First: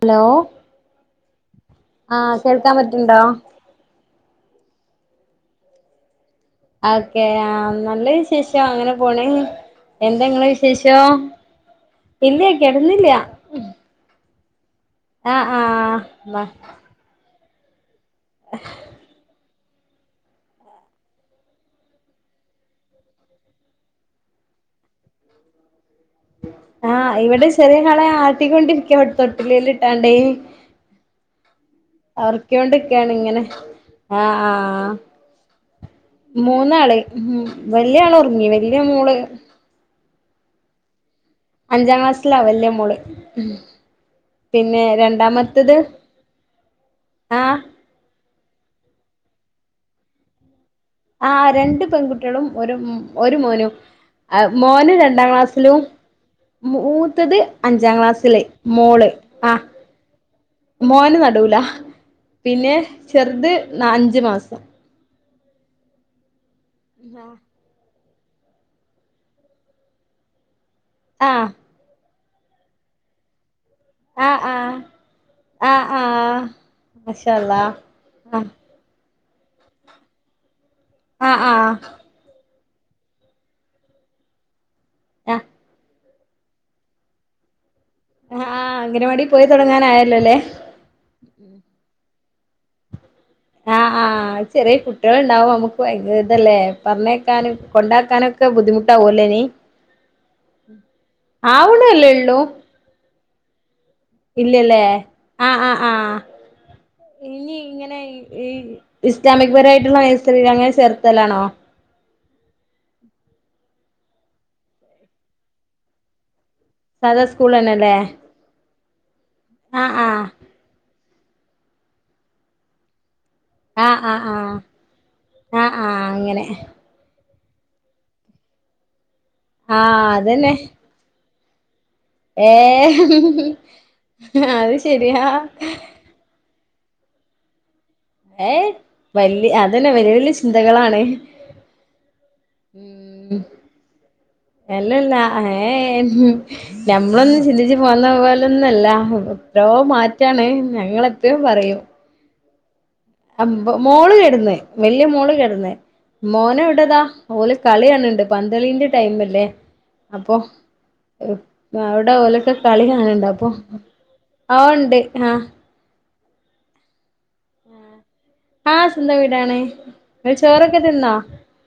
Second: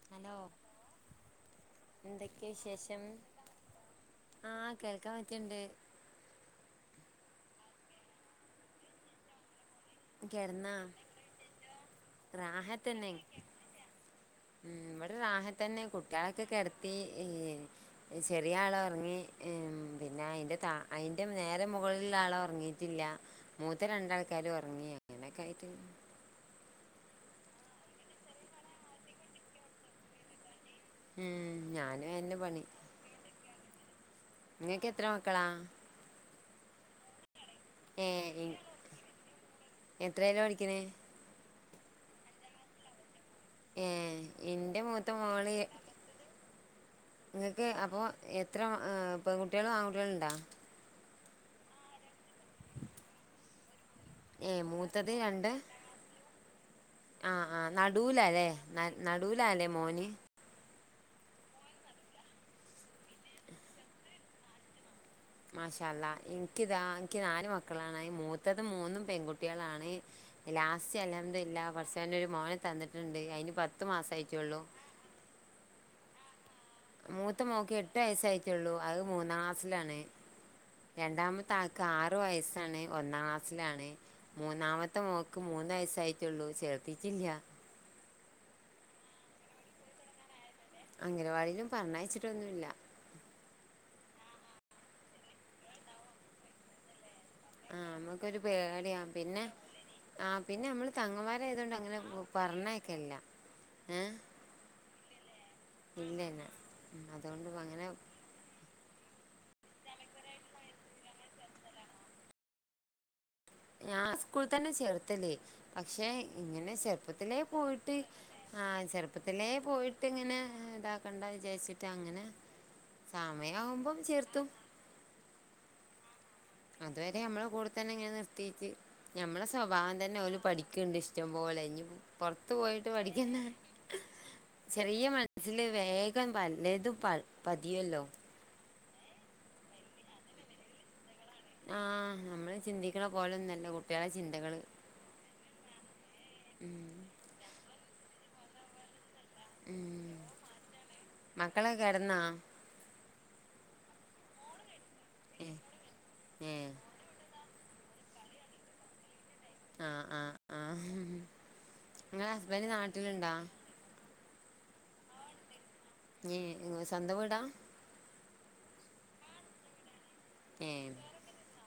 Hello ആഹ കേൾക്കാൻ പറ്റണ്ടോ ആഹ കേൾക്കാൻ പറ്റിണ്ട് ഓക്കെ ആ നല്ല വിശേഷം അങ്ങനെ പോണ എന്തെങ്ങളെ കെടന്നാ വിശേഷോ ഇല്ലയ കിടന്നില്ല റാഹത്തന്നെ ഇവിടെ ആഹ് റാഹത്തന്നെ ആഹ് വ കുട്ടികളക്കൊ കെിടത്തി ചെറിയ ആള് ഉറങ്ങി ഉ പിന്നെ അയിന്റെ ത അയിറെ നേരെ മുകളിലുള്ള ആള് ഉറങ്ങിയിട്ടില്ല മൂത്ത രണ്ടാൾക്കാര് ഉറങ്ങി അങ്ങനെൊക്കെ ആയിട്ട് ആഹ് ഇവിടെ ചെറിയ ആളെ ആട്ടി കൊണ്ടിരിക്കയ ഇവിടെ തൊട്ടിലി ലി ഇട്ടാണ്ടേ ഉം ഞാനും അതന്നെ പണി ക്കാണ് ഇങ്ങനെ ആഹ് ഇങ്ങക്ക് ആഹ് എത്ര മക്കളാ മൂന്നാള് ഉ വല്യ ആള് ഉറങ്ങിണ് വല്യ മോള് എത്രയാലാ പഠിക്കണേ അഞ്ചാം ക്ലാസ്സിലാ വല്യ മോള് ഏഹ ഇന്റെ പിന്നെ മൂത്ത മോള് രണ്ടാമത്തത് ആഹ് നിങ്ങക്ക് അപ്പൊ എത്ര പെൺകുട്ടികളും ആൺകുട്ടികളും ഉണ്ടോ ആ രണ്ട് പെൺകുട്ടികളും ഒരു ഒരു മോനും ആഹ് ഏ മോന് മൂത്തത് രണ്ടാം രണ്ട് ക്ലാസ്സിലൂം ആ മൂത്തത് ആ അഞ്ചാം ക്ലാസ്സിലെ നടൂലല്ലേ മോള് ആഹ് നടൂലാല്ലേ മോന് മോന് നടൂല പിന്നെ ചെറുത് ന അഞ്ച് മാസം മാഷാ അള്ളാ എനിക്ക്താ എനിക്ക് നാല് മക്കളാണ് അത് മൂത്തത് മൂന്നും പെൺകുട്ടികളാണ് ലാസ്റ്റ് ആ അൽഹംദുലില്ലാഹ് പടച്ചവൻ ഒരു മോനെ തന്നിട്ടുണ്ട് അതിന് പത്ത് മാസം ആയിട്ടേ ഒള്ളൂ ആഹ് ആഹ് മൂത്ത മോക്ക് എട്ട് വയസ്സായിട്ടേ ഉള്ളൂ അത് മൂന്നാം ക്ലാസ്സിലാണ് ആ രണ്ടാമത്തെ ആ ആക്ക് ആറ് വയസ്സാണ് ഒന്നാം ക്ലാസ്സിലാണ് മൂന്നാമ ത്തെ ആ മോക്ക് മൂന്ന് വയസ്സായിട്ടുള്ളൂ ചേർത്തിട്ടില്ല ആഹ് അംഗനവാടീ പോയി തൊടങ്ങാനായല്ലോ അല്ലേ അംഗനവാടിയിലും പറഞ്ഞയച്ചിട്ടൊന്നുമില്ല ആഹ് ആഹ് ചെറിയ കുട്ട്യൾ ഉണ്ടാവുമ്പോ നമുക്ക് ഭയങ്കര ഇതല്ലേ പറഞ്ഞേക്കാനും ആഹ് നമ്മുക്കൊരു കൊണ്ടാക്കാനൊക്കെ പേടിയാ ബുദ്ധിമുട്ടാവൊല്ലേ ഇനി പിന്നെ ആഹ് പിന്നെ അമ്മള് കങ്ങുംപാര ആയതു കൊണ്ട് അങ്ങനെ ആവണല്ലേ ഉള്ളൂ പറഞ്ഞയക്കെല്ല ഇല്ലല്ലേ ആഹ് ആഹ് ആഹ് ഇല്ലന്നെ അതുകൊണ്ട് ഇനി അങ്ങനെ ഇങ്ങനെ ഈ ഈ ഇസ്ലാമിക് പരായിട്ടുള്ള നേഴ്സറീല് അങ്ങനെ ചേർത്തലാണോ ഞാൻ ആ സ്കൂളി തന്നെ ചേർത്തല് പക്ഷെ ഇങ്ങനെ സ് സാധാ ചെറുപ്പത്തിലേ സ്കൂൾ തന്നെല്ലേ പോയിട്ട് ആഹ് ചെറുപ്പത്തിലേ ആഹ് പോയിട്ട് ആഹ് ഇങ്ങന [unintelligible] ഇതാക്കണ്ട വിചാരിച്ചിട്ട് അങ്ങന സമയാവു ആഹ് ആഹ് ആഹ് ആഹ് ആഹ് അങ്ങനെ അതുവരെ നമ്മളെ കൂടെ തന്നെ ഇങ്ങനെ നിർത്തിയിട്ട് ഞമ്മള സ്വഭാവം ആഹ് തന്നെ ഓലും അതന്നെ പഠിക്കണ്ട് ഇഷ് ടം പോലെ ഇനീപ്പോ പൊറത്ത് പോയിട്ട് ഏഹ് പഠിക്കന്ന അത് ചെറിയ ശരിയാ മനസ്സില് വേ ഗം പലതും പ പതിയൊല്ലോ ഏഹ് വല്യ അതന്നെ വലിയ വലിയ ചിന്തകളാണ് ആഹ് നമ്മള് ചിന്തിക്കണ ഉം പോലൊന്നല്ല കുട്ടികളെ ചിന്തകള് എല്ലല്ല ഏഹ് നം ഉം നമ്മളൊന്നും ചിന്തിച്ച് പോന്ന പോലൊന്നും അല്ല എത്രയോ ഉം മാറ്റാണ് ഞങ്ങള് എപ്പഴും പറയും [unintelligible] അഹ് മോള് കെടന്ന് വല്യ മോള് ഏഹ് കെടന്ന് മോന് ഏഹ് ഇവിടെ ഇതാ ഓല് കളി കാണണ് ണ്ട് പന്ത് കളീന്റെ ടൈം അല്ലേ ആഹ് അപ്പൊ ആഹ് ആഹ് അവിടെ നിങ്ങളെ ഓലെക്കെ ഹസ്ബൻഡ് കളി കാണണ് ണ്ടാ നാട്ടിലുണ്ടാ അപ്പൊ ആഹ് ഓണ്ട് ഹാ ന് നിങ്ങളെ സ്വന്തം വീടാ ആഹ് സ്വന്തം വീടാണ് ഇങ്ങള് ഏഹ് തിന്നോ ചോറൊക്കെ തിന്നോ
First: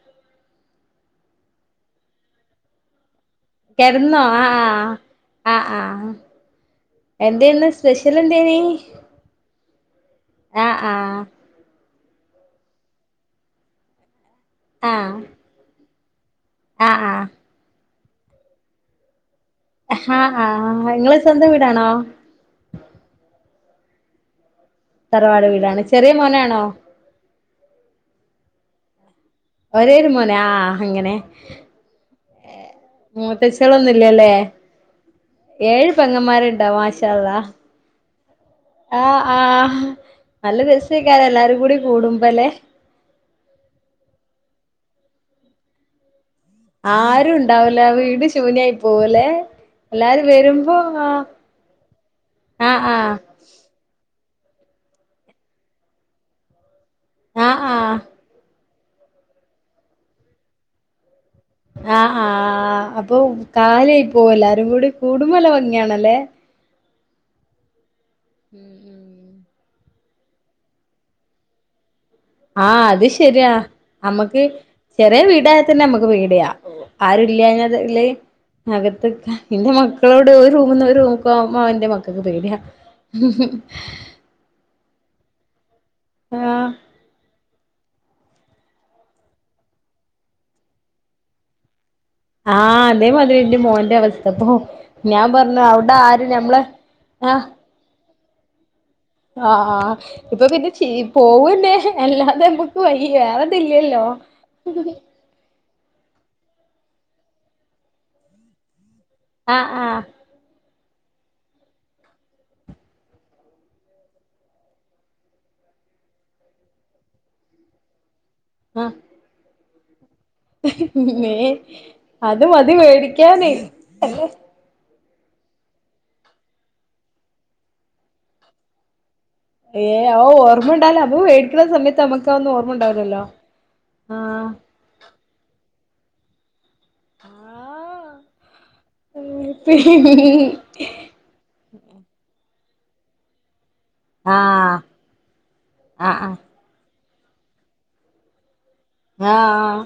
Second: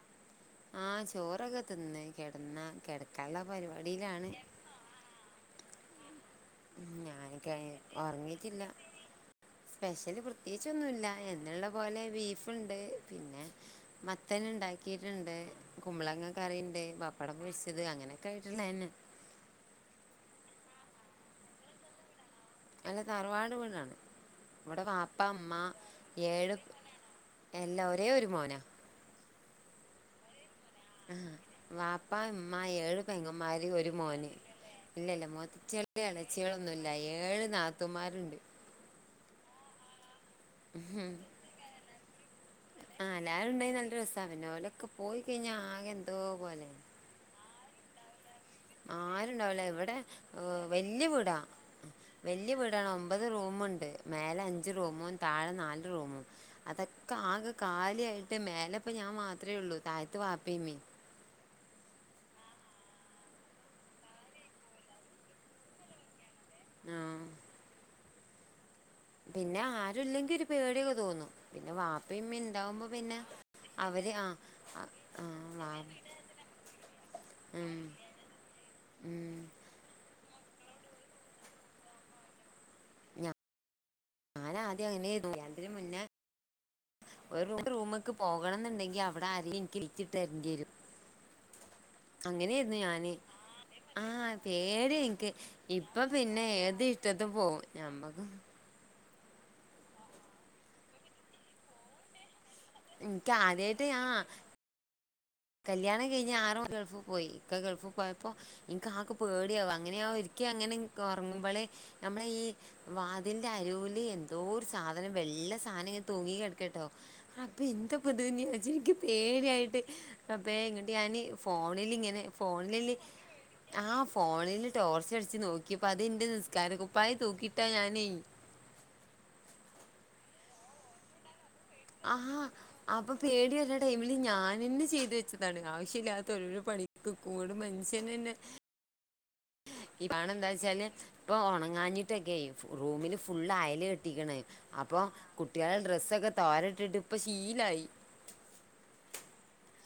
ആഹ് ചോറൊക്കെ തിന്ന് കെടന്ന കെടക്കാള്ള പരി കെടന്നോ ആഹ് ആഹ് ആഹ് ആഹ് ഉം ഞാന് കെ ഒറങ്ങീട്ടില്ല സ്പെഷ്യല് ആ പ്രത്യേകിച്ച് ആ ഒന്നുല്ല എന്നുള്ള പോലെ ബീഫ്ണ്ട് പിന്നെ മത്തൻ ആ ഇണ്ടാക്കീട്ട്ണ്ട് കുമ്പളങ്ങ കറീണ്ട് ആ പപ്പടം ആ പൊരിച്ചത് അങ്ങനെയൊക്കെ ആയിട്ടുള്ളെന്നെ ഹാ ആഹ് ഇങ്ങള സ്വന്തം വീടാണോ? അല്ല താറവാട് വീടാണ് ഇവ്ടെ വാപ്പ തറവാട് ഉമ്മ വീടാണ് ചെറിയ ഏഴ് മോനാണോ എല്ല ഒരേ ഒരു മോനാ ഒരേ ഒര് മോനാ ആഹ് ആഹ് വാപ്പ ഇമ്മ ഏഴ് പെങ്ങമാര് ഒരു മോന് മൂത്തച്ചികളൊന്നുംല്ലല്ലേ ഇല്ലല്ല ഏഴ് മൂത്തെച്ചിയളും പെങ്ങന്മാരുണ്ടോ എളെച്ചിയളൊന്നുല്ല മാഷാ അള്ളാ ഏഴ് നാത്തൂമാര്ണ്ട് ആഹ് ആഹ് നല്ല രസെക്കാരെല്ലാരു കൂടി കൂടുമ്പല്ലേ ആഹ് എല്ലാരും ഉണ്ടെങ്കി നല്ല രസ്സാണ് പിന്നെ ഓലൊക്ക പോയി കഴിഞ്ഞാ ആകെ എന്തോ പോലേണ് ആരുണ്ടാവുല്ല വീട്ഷ് ആരുണ്ടാവുല ഇവ്ടെ വരുമ്പോ വല്യ ആഹ് വീടാ വല് ല്യ വീടാണ് ആഹ് ഒമ്പത് റൂമുണ്ട്. മേലെ അഞ്ച് റൂമും താഴെ നാല് റൂമും അതൊക്കെ ആകെ ആഹ് ആഹ് ആഹ് കാലിയായിട്ട് മേലെ പ്പൊ ഞാ മാത്രേള്ളൂ താഴത്ത് വാപ്പിമ്മീം. ആഹ് ആഹ് അപ്പൊ കാലിയാ പോവലാരും കൂടി കൂട്ടുബോ നല്ല ഭംഗിയാണല്ലേ? ആഹ്. ഉം. ഉം പിന്നെ ആരുല്ലെങ്കി ഒരു പേടിയൊകെ തോന്നു പിന്നെ വാ ആഹ് അത് ശെരിയാ ആ അമ്മക്ക് ആ ചെറിയ ആ വീടായാ വാ തന്നെ അമ്മക്ക് പേടിയാ. ആരുല്ലഞത് ഉം ല് അകത്ത്ക്ക. ഉം ന്റെ മക്കളോട് ഒരു റൂമ്ന്ന്ഒര് റൂമ്ക്ക്കൊവൻ ന്റെ മക്കക്ക് പേടയാ. ഞാന ആദ്യം അങ്ങനെനു കല്യാണ തിന് മുന്നേ ആഹ് ഒരു റൂമ് ക്ക് പോകണ ന്ന്ണ്ടെങ്കി അവ്ട ആരെ ക്കി ലിറ്റിട്ടരണ്ടിയെരു. അങ്ങനെര്ന്ന് ആഹ് ഞാന് അതേമാതിരി എന്റെ മോന്റെ ആ അവസ്ഥ ഇപ്പൊ ഞാൻ പേടിയഇൻക്ക് പറഞ്ഞു അവിടെ ഇപ്പൊ ആരും പിന്നെ ഞമ്മളെ ഏത്. റ്റതു ആഹ് പോവു ഞാമ്മക്. ആഹ് ആഹ് ഇപ്പൊ പിന്നെ ചീ പോവ്ന്നെ അല്ലാതെ അമ്മ ക്ക് എനിക്ക് ആദ്യായിട്ട് വയിവേറെതില്ലല്ലോ. ആ കല്യാണം കഴിഞ്ഞഞ് ആറും ഗൾഫ് പോയി ഇക്കെ ഗൾഫ് പോയപ്പോ ഇൻക്കാകെ ആഹ് പേടിയാവ ആഹ് അങ്ങനെയഒരി ക്യയങ്ങന ഇൻക്കൊർങ്ങുമ്പൊള് നമ്മള ഈ. വാതിന്റെ അരുല് എന്തോ ഒരു സാധനം വെള്ള സാനം ഇങ്ങന തൂങ്ങി കടക്കട്ടോ. അപ്പെന്താപ്പത് ന്നച്ച് ആഹ് ൻക്ക് പേടിയായിട്ട്. റമ്പേ ഇങ്ട്ട് ഞാന് മേ ഫോണിലിങ്ങനെ അത് മതി ഫോണില് പേടിക്കാന് ആ ഫോണില്. ടോർച്ച അടിച്ച് നോക്കിയപ്പോ അതിന്റെ നിസ്കാരക്കുപ്പായി തൂക്കിയിട്ടതാനാന്നെയ്. ഏഹ് ഔ ഓർമ്മണ്ടല അപ്പേടി ആഹ് അപ്പൊ പേടി വര്ണ ടൈമില് ആഹ് ഞാനെന്നെ ചെയ്തു വെച്ച താണ് ആവശ്യല്ലാത്ത ഒരരോരോ പണിക്ക്ക്കും ന്ന്ട് ആഹ് മനുഷ്യനന്നെ. പ്പണെന്താച്ചാല് പ്പൊ ഉണങ്ങാഞ്ഞിട്ടൊക്കെയ് റൂമില് ഫുള്ള് അയല് കെ ട്ടിക്ക്ണ് അപ്പൊ കുട്ടിയളെ ആഹ് ഡ്രസ്സൊക്കെ ആഹ് തോര്ട്ട്ട്ട് പ്പ ശീലായി. ആഹ് ആഹ്.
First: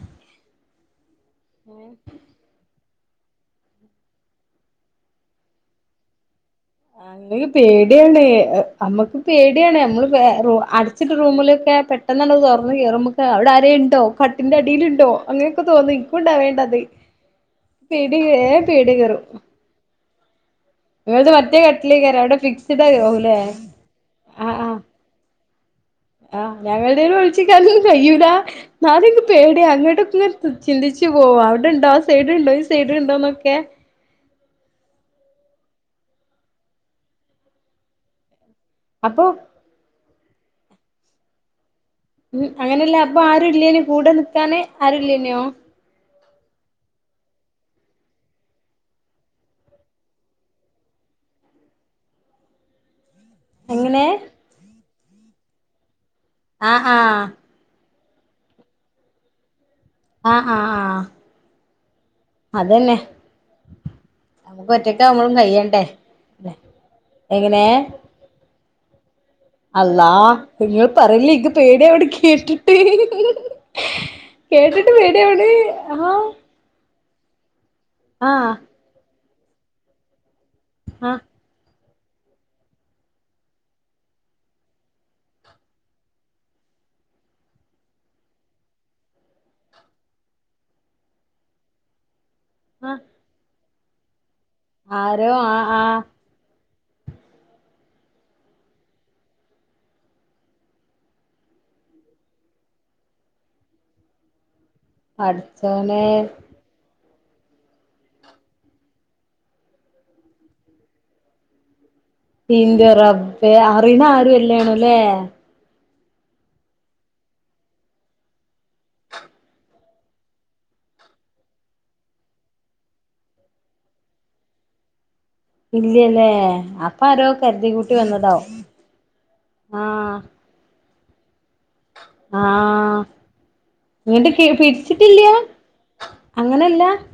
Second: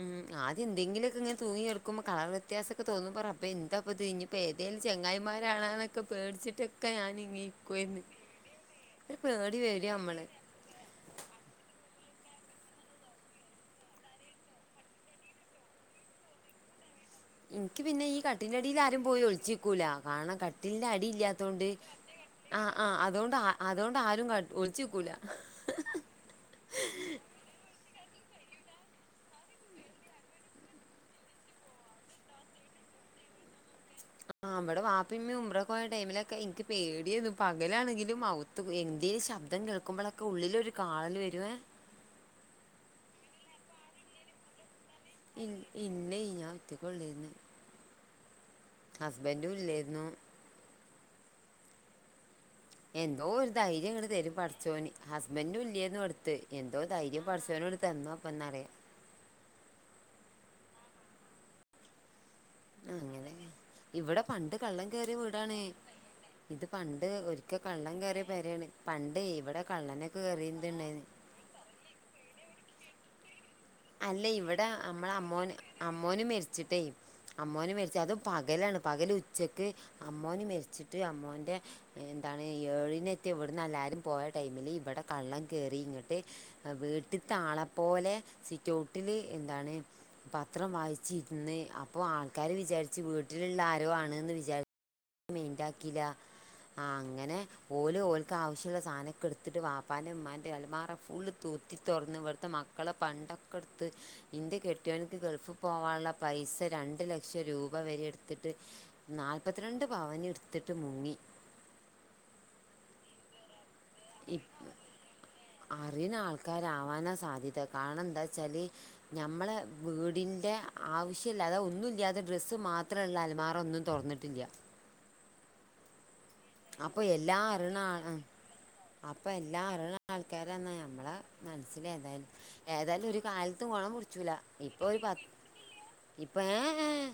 ഉം ആദ്യന്തെങ്കിലൊക്കെ ങ്ങ തൂങ്ങിക്കട്ക്കുമ്പോ കവർ. വ്യത്യാസൊക്കെ തോന്നുബോ റമ്പേ എന്താപ്പത് ഇനിപ്പെ ഏതേലു ചെങ്ങായിമാരാണെന്നൊക്കെ പേട്ച്ച്ട്ട്. മ്മക്ക് പേടിയേണ് നമ്മക്ക് ഒരു പേടി പേടിയാണ് വരും നമ്മള് വെ റു അട്. ച്ച്ന്റെറൂമിലൊക്കെ പെട്ടെന്നണ്ട് തൊർന്ന് കയറുബൊക്കെ അവിടെ ആരെണ്ടോ കട്ടിന്റെ അടില്ണ്ടോ അങ്ങനെക്കെ തോന്നെ. ഇക്കു ഉണ്ടവണ്ടത്. ഇന്ക്ക് പിന്നെ ഈ കട്ടിന്റെടിലാരും പോയി ഒള്ച്ചിക്കൂല കാണ ക ട്ടിൽന്റെ നിങ്ങളത് മറ്റേ അടില്ലാത്തൊണ്ട് കട്ടിലേക്കാരം അവിടെ ആഹ് ഫിക്സ്ഡ് ആഹ് അതോണ്ട് ആവുല്ലേ അ അതോണ്ടാരു ആഹ് ആഹ് ഒളിച്ചിക്കൂല. ആഹ് ഞങ്ങള് ടെലു ഒളിച്ചിക്കനുകയൂല. ന്താലുൻക്ക് പേടിയ അങ്ങട്ടൊക്കെ ഇത് ച്ന്ത്ച്ച് പോവ അവ്ട്ണ്ടോ ആ സൈഡ്ണ്ടോ ഈ സൈഡ്ണ്ടോന്നൊക്കെ. ആഹ് വടെ വാപ്പിമ്മിയും ഉംറക്കോയ ടൈമിലൊക്കെ ൻക്ക് പേടിയേനു പകലാണെങ്കിലും ഔ ത്തു അപ്പൊ എന്തേലുംശബ്ദം കേൾക്കുമ്പളക്കെ ഉള്ളിലൊരുകാളല് വെരേ ഉം അങ്ങനല്ല അപ്പൊആരുല്ലേനീകൂടെ നിക്കാന് ആരുല്ലെയ്നോ? ഇല്ലേയ് ഞാൻഒറ്റക്കൊള്ളൊയിന്ന് ഹസ്ബന്റുംഇല്ലെയിരുന്നു എങ്ങനെ എന്തോഒരുധൈര്യംഇങ്ങട്തരും പഠിച്ചോന് ഹസ്ബന്റുംഇല്ലെയേരുന്ന്ടുത്ത് ആഹ് ആഹ് എന്തോധൈര്യംപട്ച്ചൊനോട്തന്നു അപ്പന്നറെ ആഹ് ആഹ് ആഹ നമുക്ക് അങ്ങനെയഇവിടെപണ്ട്കള്ളം ഒറ്റക്കാവുമ്പളും കേറിയവീടാണ് കയ്യണ്ടേ ഇത്പണ്ട് എങ്ങനെ ഒരിക്കെകള്ളം കെറിയപെരേണ് പണ്ടെയ്ഇവിടെ അള്ളാ ഇങ്ങള്പറയല്ലി ഇൻക്ക്‌ പേടിയാവ്ണ്ട്കേട്ടിട്ട് അല്ലെയ് ഇവിടെ അമ്മളഅമ്മോന് അമ്മോന് ആഹ് മേര് ച്ചിട്ടേയ് അമ്മോന് മരിച്ച അതും ആഹ് പകലാണ് പകല് ഉച്ചക്ക് അമ്മോന് മരിച്ച് റ്റ് ആഹ് അമ്മോന്റെ എന്താണ് ഏഴ്നെതി ഇവ്ട്ന്ന് എല്ലാരും പോയ ടൈമില് ഇവിടെ കള്ളൻ കേറി ഇങ്ങട്ട് വീട്ട്ത്താളപോലെ സിറ്റൊട്ടില് എന്താണ് പത്രം വായിച്ചിര്ന്ന് അപ്പോ ആൾക്കാര് ആഹ് വിചാരിച്ച് വീ റ്റ്ലുള്ള ആരോ ആണ്ന്ന് വിചാ ആരോ ആഹ് ആഹ് മൈന്റാക്കീലാ ആഹ് അങ്ങനെ ഓല്ഓൽക്കാവശ്യള്ള സാനൊക്കെടുത്തിട്ട് വാപ്പാന്റെ മ്മാന്റെ അൽമാറഫുള് കുത്തിത്തുതൊറന്ന് ഇവട്ത്തെ മക്കളെ പണ്ട ക്കെട്ത്ത് ഇന്റെ കെട്ടിയോന്ക്ക്‌ ഗൾഫ് പടച്ചോനെ പോവാൻള്ള പൈസ രണ്ട്ലക്ഷ ക്ഷരൂപവരെട്ത്തിട്ട് നാൽപ്പത്തിരണ്ട് പവന്ടുത്തിട്ട് മുങ്ങി ഇന്റെറബേ അറിണാരോ അല്ലെനോലേ അറിയ്ണ ആൾക്കാര് ആവാനാ സാധ്യത കാണംന്താച്ചാല് ഞമ്മള വീടിൻ്റെ ആവശ്യല്ലാതെ ഒന്നുല്ല്യാതെ ഡ്രസ്സ്മാത്രള്ള അൽമാറന്നും തൊറന്ന്ട്ടില്ല്യ ഇല്ല്യലേ? അപ്പൊ എല്ലാ അറിയണ ആഹ് അപ്പൊ എല്ലാ അറിണ ആഹ് ആൾക്കാരെന്നാ ഞമ്മളെ മനസ്സിലേതായാലും ആഹ് ഏതായാലും ഒരു കാലത്തും ഗൊണം ഇങ്ങട്ട് പുട്ച്ചുലാ ഇപ്പൊരു പിടിച്ചിട്ടില്ല പത്ത് ഇപ്പൊ ഏഹ് അങ്ങനല്ല ഏഹ്.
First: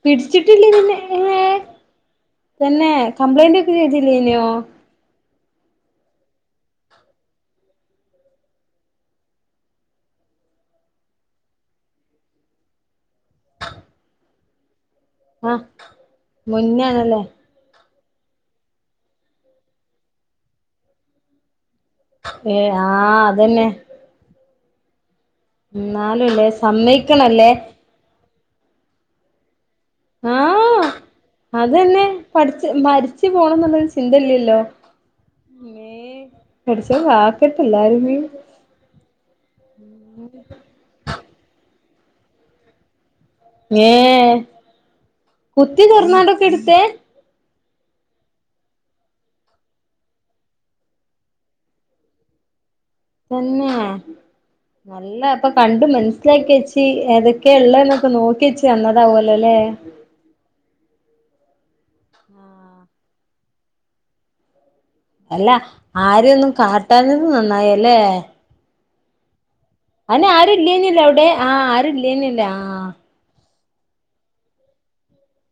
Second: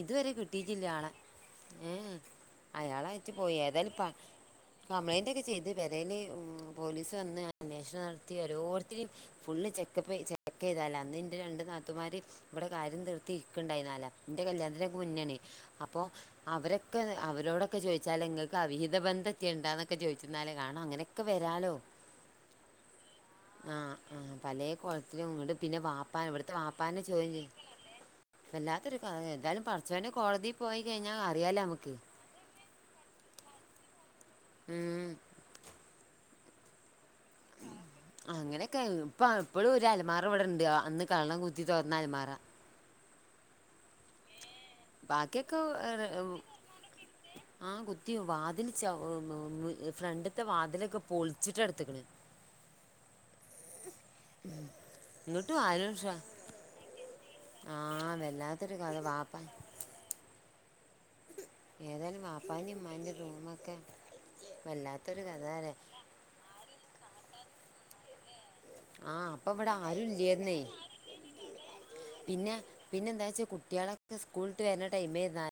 ഇതുവരെ പിടിച്ചിട്ടില്ല കിട്ടിട്ടില്ല. നിന്നെ ആളെ ഏഹ് ഏഹെ തന്നെ അയാളായിറ്റ് പോയി കംപ്ലൈന്റ് ഒക്കെ ഏതയാലും പ ചെയ്തില്ലേനോ കംപ്ലൈന്റ്ക്കെ ചെയ്ത് പേരേല് പോലീസ് വന്ന് അന്വേഷണം നടത്തി ഓരോര്ത്തരിം ഫുള്ള് ചെക്കപ്പ് ചെക്ക്യ്കാല അന്ന്ന്റെ രണ്ട്നാത്തുമാര് ഇവിടെ കാര്യം തീർ ട്ടീക്ക്‌ണ്ടായികാല [unintelligible] ന്റെ കല്യാൻത്തിനക്കെ മുന്നെണെ ആഹ് അപ്പോ അവരൊക്കെ മുന്നാണല്ലേ അവരോടൊക്കെ ചോയി വച്ചാല് ഇങ്ങക്ക് അവിഹത ബന്ധം ഉണ്ടാന്നൊക്കെ ചോയിച്ചുന്നാലെ കാണാം അങ്ങനൊക്കെ വരാലോ ഏഹ് ആഹ് അതന്നെ ആഹ് പലേകോൽത്തിലും ഇങ്ങട്ട് പിന്നെ വാപ്പാ എന്നാലുംല്ലേ ഇവിടത്തെ വാപ്പാനെ ചോദ്യം സമ്മയിക്കണല്ലേ ചെയ്യ്‌ വല്ലത്തൊരുക്കാഹ് എന്തായാലും പഠച്ചൊന്റ കോടതീ പോയികഴിഞ്ഞ അറിയാലനമുക്ക് പഠ്ച്ച് മരിച്ച് പോണം ഏന്നുള്ളൊരു ചിന്ത ഇല്ലല്ലോ ഉം യേഹ് പട്ച്ചോൻക്കാ അങ്ങനെയൊക്കെ ഇപ്പ ഇപ്പളും ഒരു അലമാറവിടെണ്ട് അന്ന് കള്ളൻ കുത്തി തോറന്ന അൽമാറ ഏഹെ കുത്തിതൊറ്ന്നാണ്ടൊക്കെ എടുത്തെ? ആഹ് കുത്തിയൊ വാതില് [unintelligible] ഫ്രണ്ട്ത്തെ വാതിലൊക്കെ പോൾച്ചിട്ട ഏടുത്ത്ക്ക്ണ് തന്നെ നല്ല അപ്പ ഇങ്ങോട്ടും ആരും ഷ കണ്ടുമൻസിലാക്കിവെച്ചി ആ ഏതൊക്കെയെള്ള ന്നൊക്കെനോക്കിയച്ച് വല്ലാത്തൊരു കഥ വന്നതാവലൊലേ? ഏതയലും മാപ്പാന്റിം ഉമ്മാന്റ റൂമക്കെ വല്ലാ അല്ല ആരെയൊന്നും കാട്ടാഞ്ഞത് നന്നായല്ലേ? ആഹ് പ്പൊവ്ടെ ആരു അയ്നെ ആരുല്ലേയ്നിലോവ്ടെ ആഹ് ആരു പിന്നെ പിന്നെ എന്താ വെച്ചൽ കുട്ടികളൊക്കെ സ്കൂളിട്ട് വരുന്ന ടൈ മ് ആണ്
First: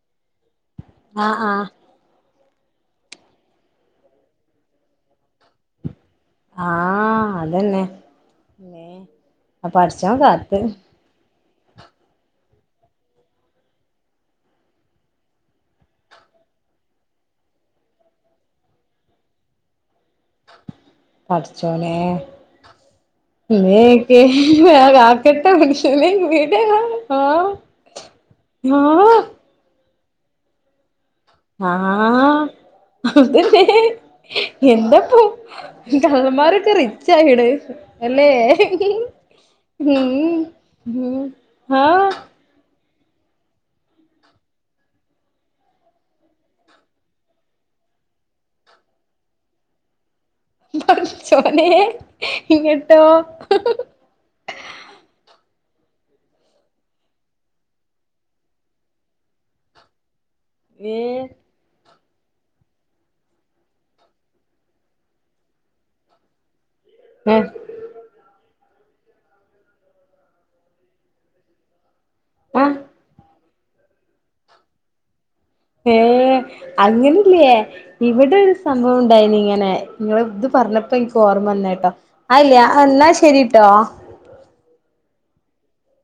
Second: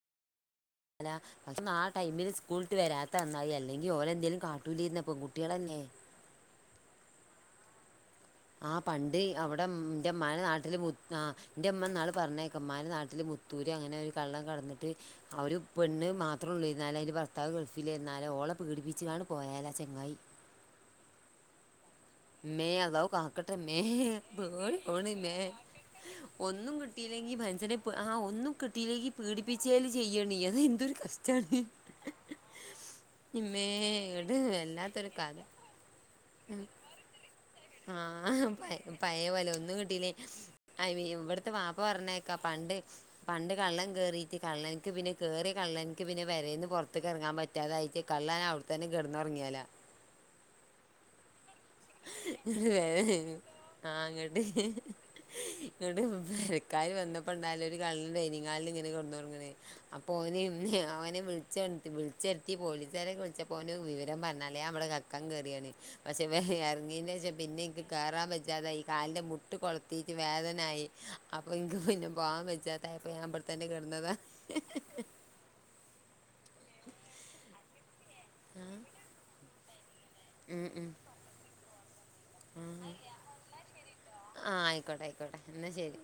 അല്ല ആ ആ പക്ഷെ നാട്ട ടൈമിൽ സ്കൂളിട്ട്‌വരാത്ത നന്നായി അല്ലെങ്കിൽ ഓരേ എന്തേലും കാട്ടൂലിരുന്നപ്പം പെങ്കുട്ടികളല്ലെ ആഹ് അത്‌ തന്നെ ആഹ് പണ്ട് അവിടെ എന്റെ ഇമ്മന്റ കാത്ത് നാട്ടില് ആഹ് എന്റെ അമ്മ ഇനാള് പറഞ്ഞേക്ക ഉമാന്റെ നാട്ടില് പുത്തൂര് അങ്ങനെ ഒരു കള്ളൻ കടന്നിട്ട് അവര് പെണ്ണ് മാത്രേ ഉള്ളൂ അതില് ഭർത്താവ് ഗൾഫിലിരുന്നാലും ഓളെ പീഡിപ്പിച്ച്ച് കാണ് പോയാല ചെങ്ങായി പടച്ചോനെ മേ അള്ളാഹു കാക്കട്ടെ മേ ഇമ്മയൊക്കെ പേടി ആവുന്നു അല്ല ആക്കട്ടെ മനുഷ്യനെ വീട് ഒന്നും കിട്ടിയില്ലെങ്കി ആഹ് അതിനെ ഇപ്പ ആഹ് ഒന്നും കിട്ടിയിലേക്ക് ആഹ് പീഡിപ്പിച്ചേല് ചെയ്യണി അത് എന്തൊരു കഷ്ടം ആഹ അതല്ലെ ഇമ്മേ എട് വല്ലാത്തൊരു എന്താപ്പ കഥ കള്ളമാരോക്കെ റിച്ച് ആയിണ് അല്ലേ ആഹ് പയ പോലെ ഒന്നും കിട്ടീല്ലേ ഉം ഉം ഇവിടത്തെ വാപ്പ ആഹ് പറഞ്ഞേക്ക പണ്ട് പണ്ട് കള്ളൻ കേയറിട്ട് കള്ളനിക്ക് പിന്നെ കേറി കള്ളനിക്ക് പിന്നെ പേരേന്ന് പുറത്തടക ഇറങ്ങാൻ പറ്റും പറ്റിതായിട്ട് കള്ളൻ അവിടെ ത്തന്നെ കിടന്നുറങ്ങിയാല പടച്ചോനേ ആഹ് ഇങ്ങട്ട് ഇങ്ങോട്ട് പേരക്കാര് വന്നപ്പോ ഉണ്ടായാലും ഒരു കളൻ ഡൈനി ഹാളിലിൽ ഇങ്ങനെ കെടന്ന് ഉറങ്ങണ് അപ്പൊ ഒന് ഓൻ വി ഏഹ് വിളിച്ച്വ വിളിച്ചെണുത്തി പോലീസുകാരെ വിളിച്ച ഓന് വിവരം പറഞ്ഞാലേ ഞാൻ കക്കാൻ കേയറിയാണ് പക്ഷെ ഇറങ്ങീച്ച ഏഹ് പിന്നെ ഇന്ക് കേറാൻ വജ്ജാതായി ഈ കാലിന്റെ മുട്ട് കൊളത്തിട്ട് വേദനായി അപ്പൊ ഇന്ക്ക് പിന്നെ പോവാൻ ആഹ് വെച്ചാത്തായപ്പോ ഞാൻ ഇവിടെ ത്തന്നെ കിടന്നതാ ഏഹ് അങ്ങനെല്ലയേ ഇവിടെ ഒരു സംഭവം ഉണ്ടായിനി ഇങ്ങനെ നിങ്ങടു ഇത് ഉം പറഞ്ഞപ്പോ എനിക്ക് ഓർമ്മ വന്ന കേട്ടോ അല്ലേ എന്നാ ശരിട്ടോ ആഹ് ആയിക്കോട്ടെ ആയിക്കോട്ടെ എന്നാ ശരി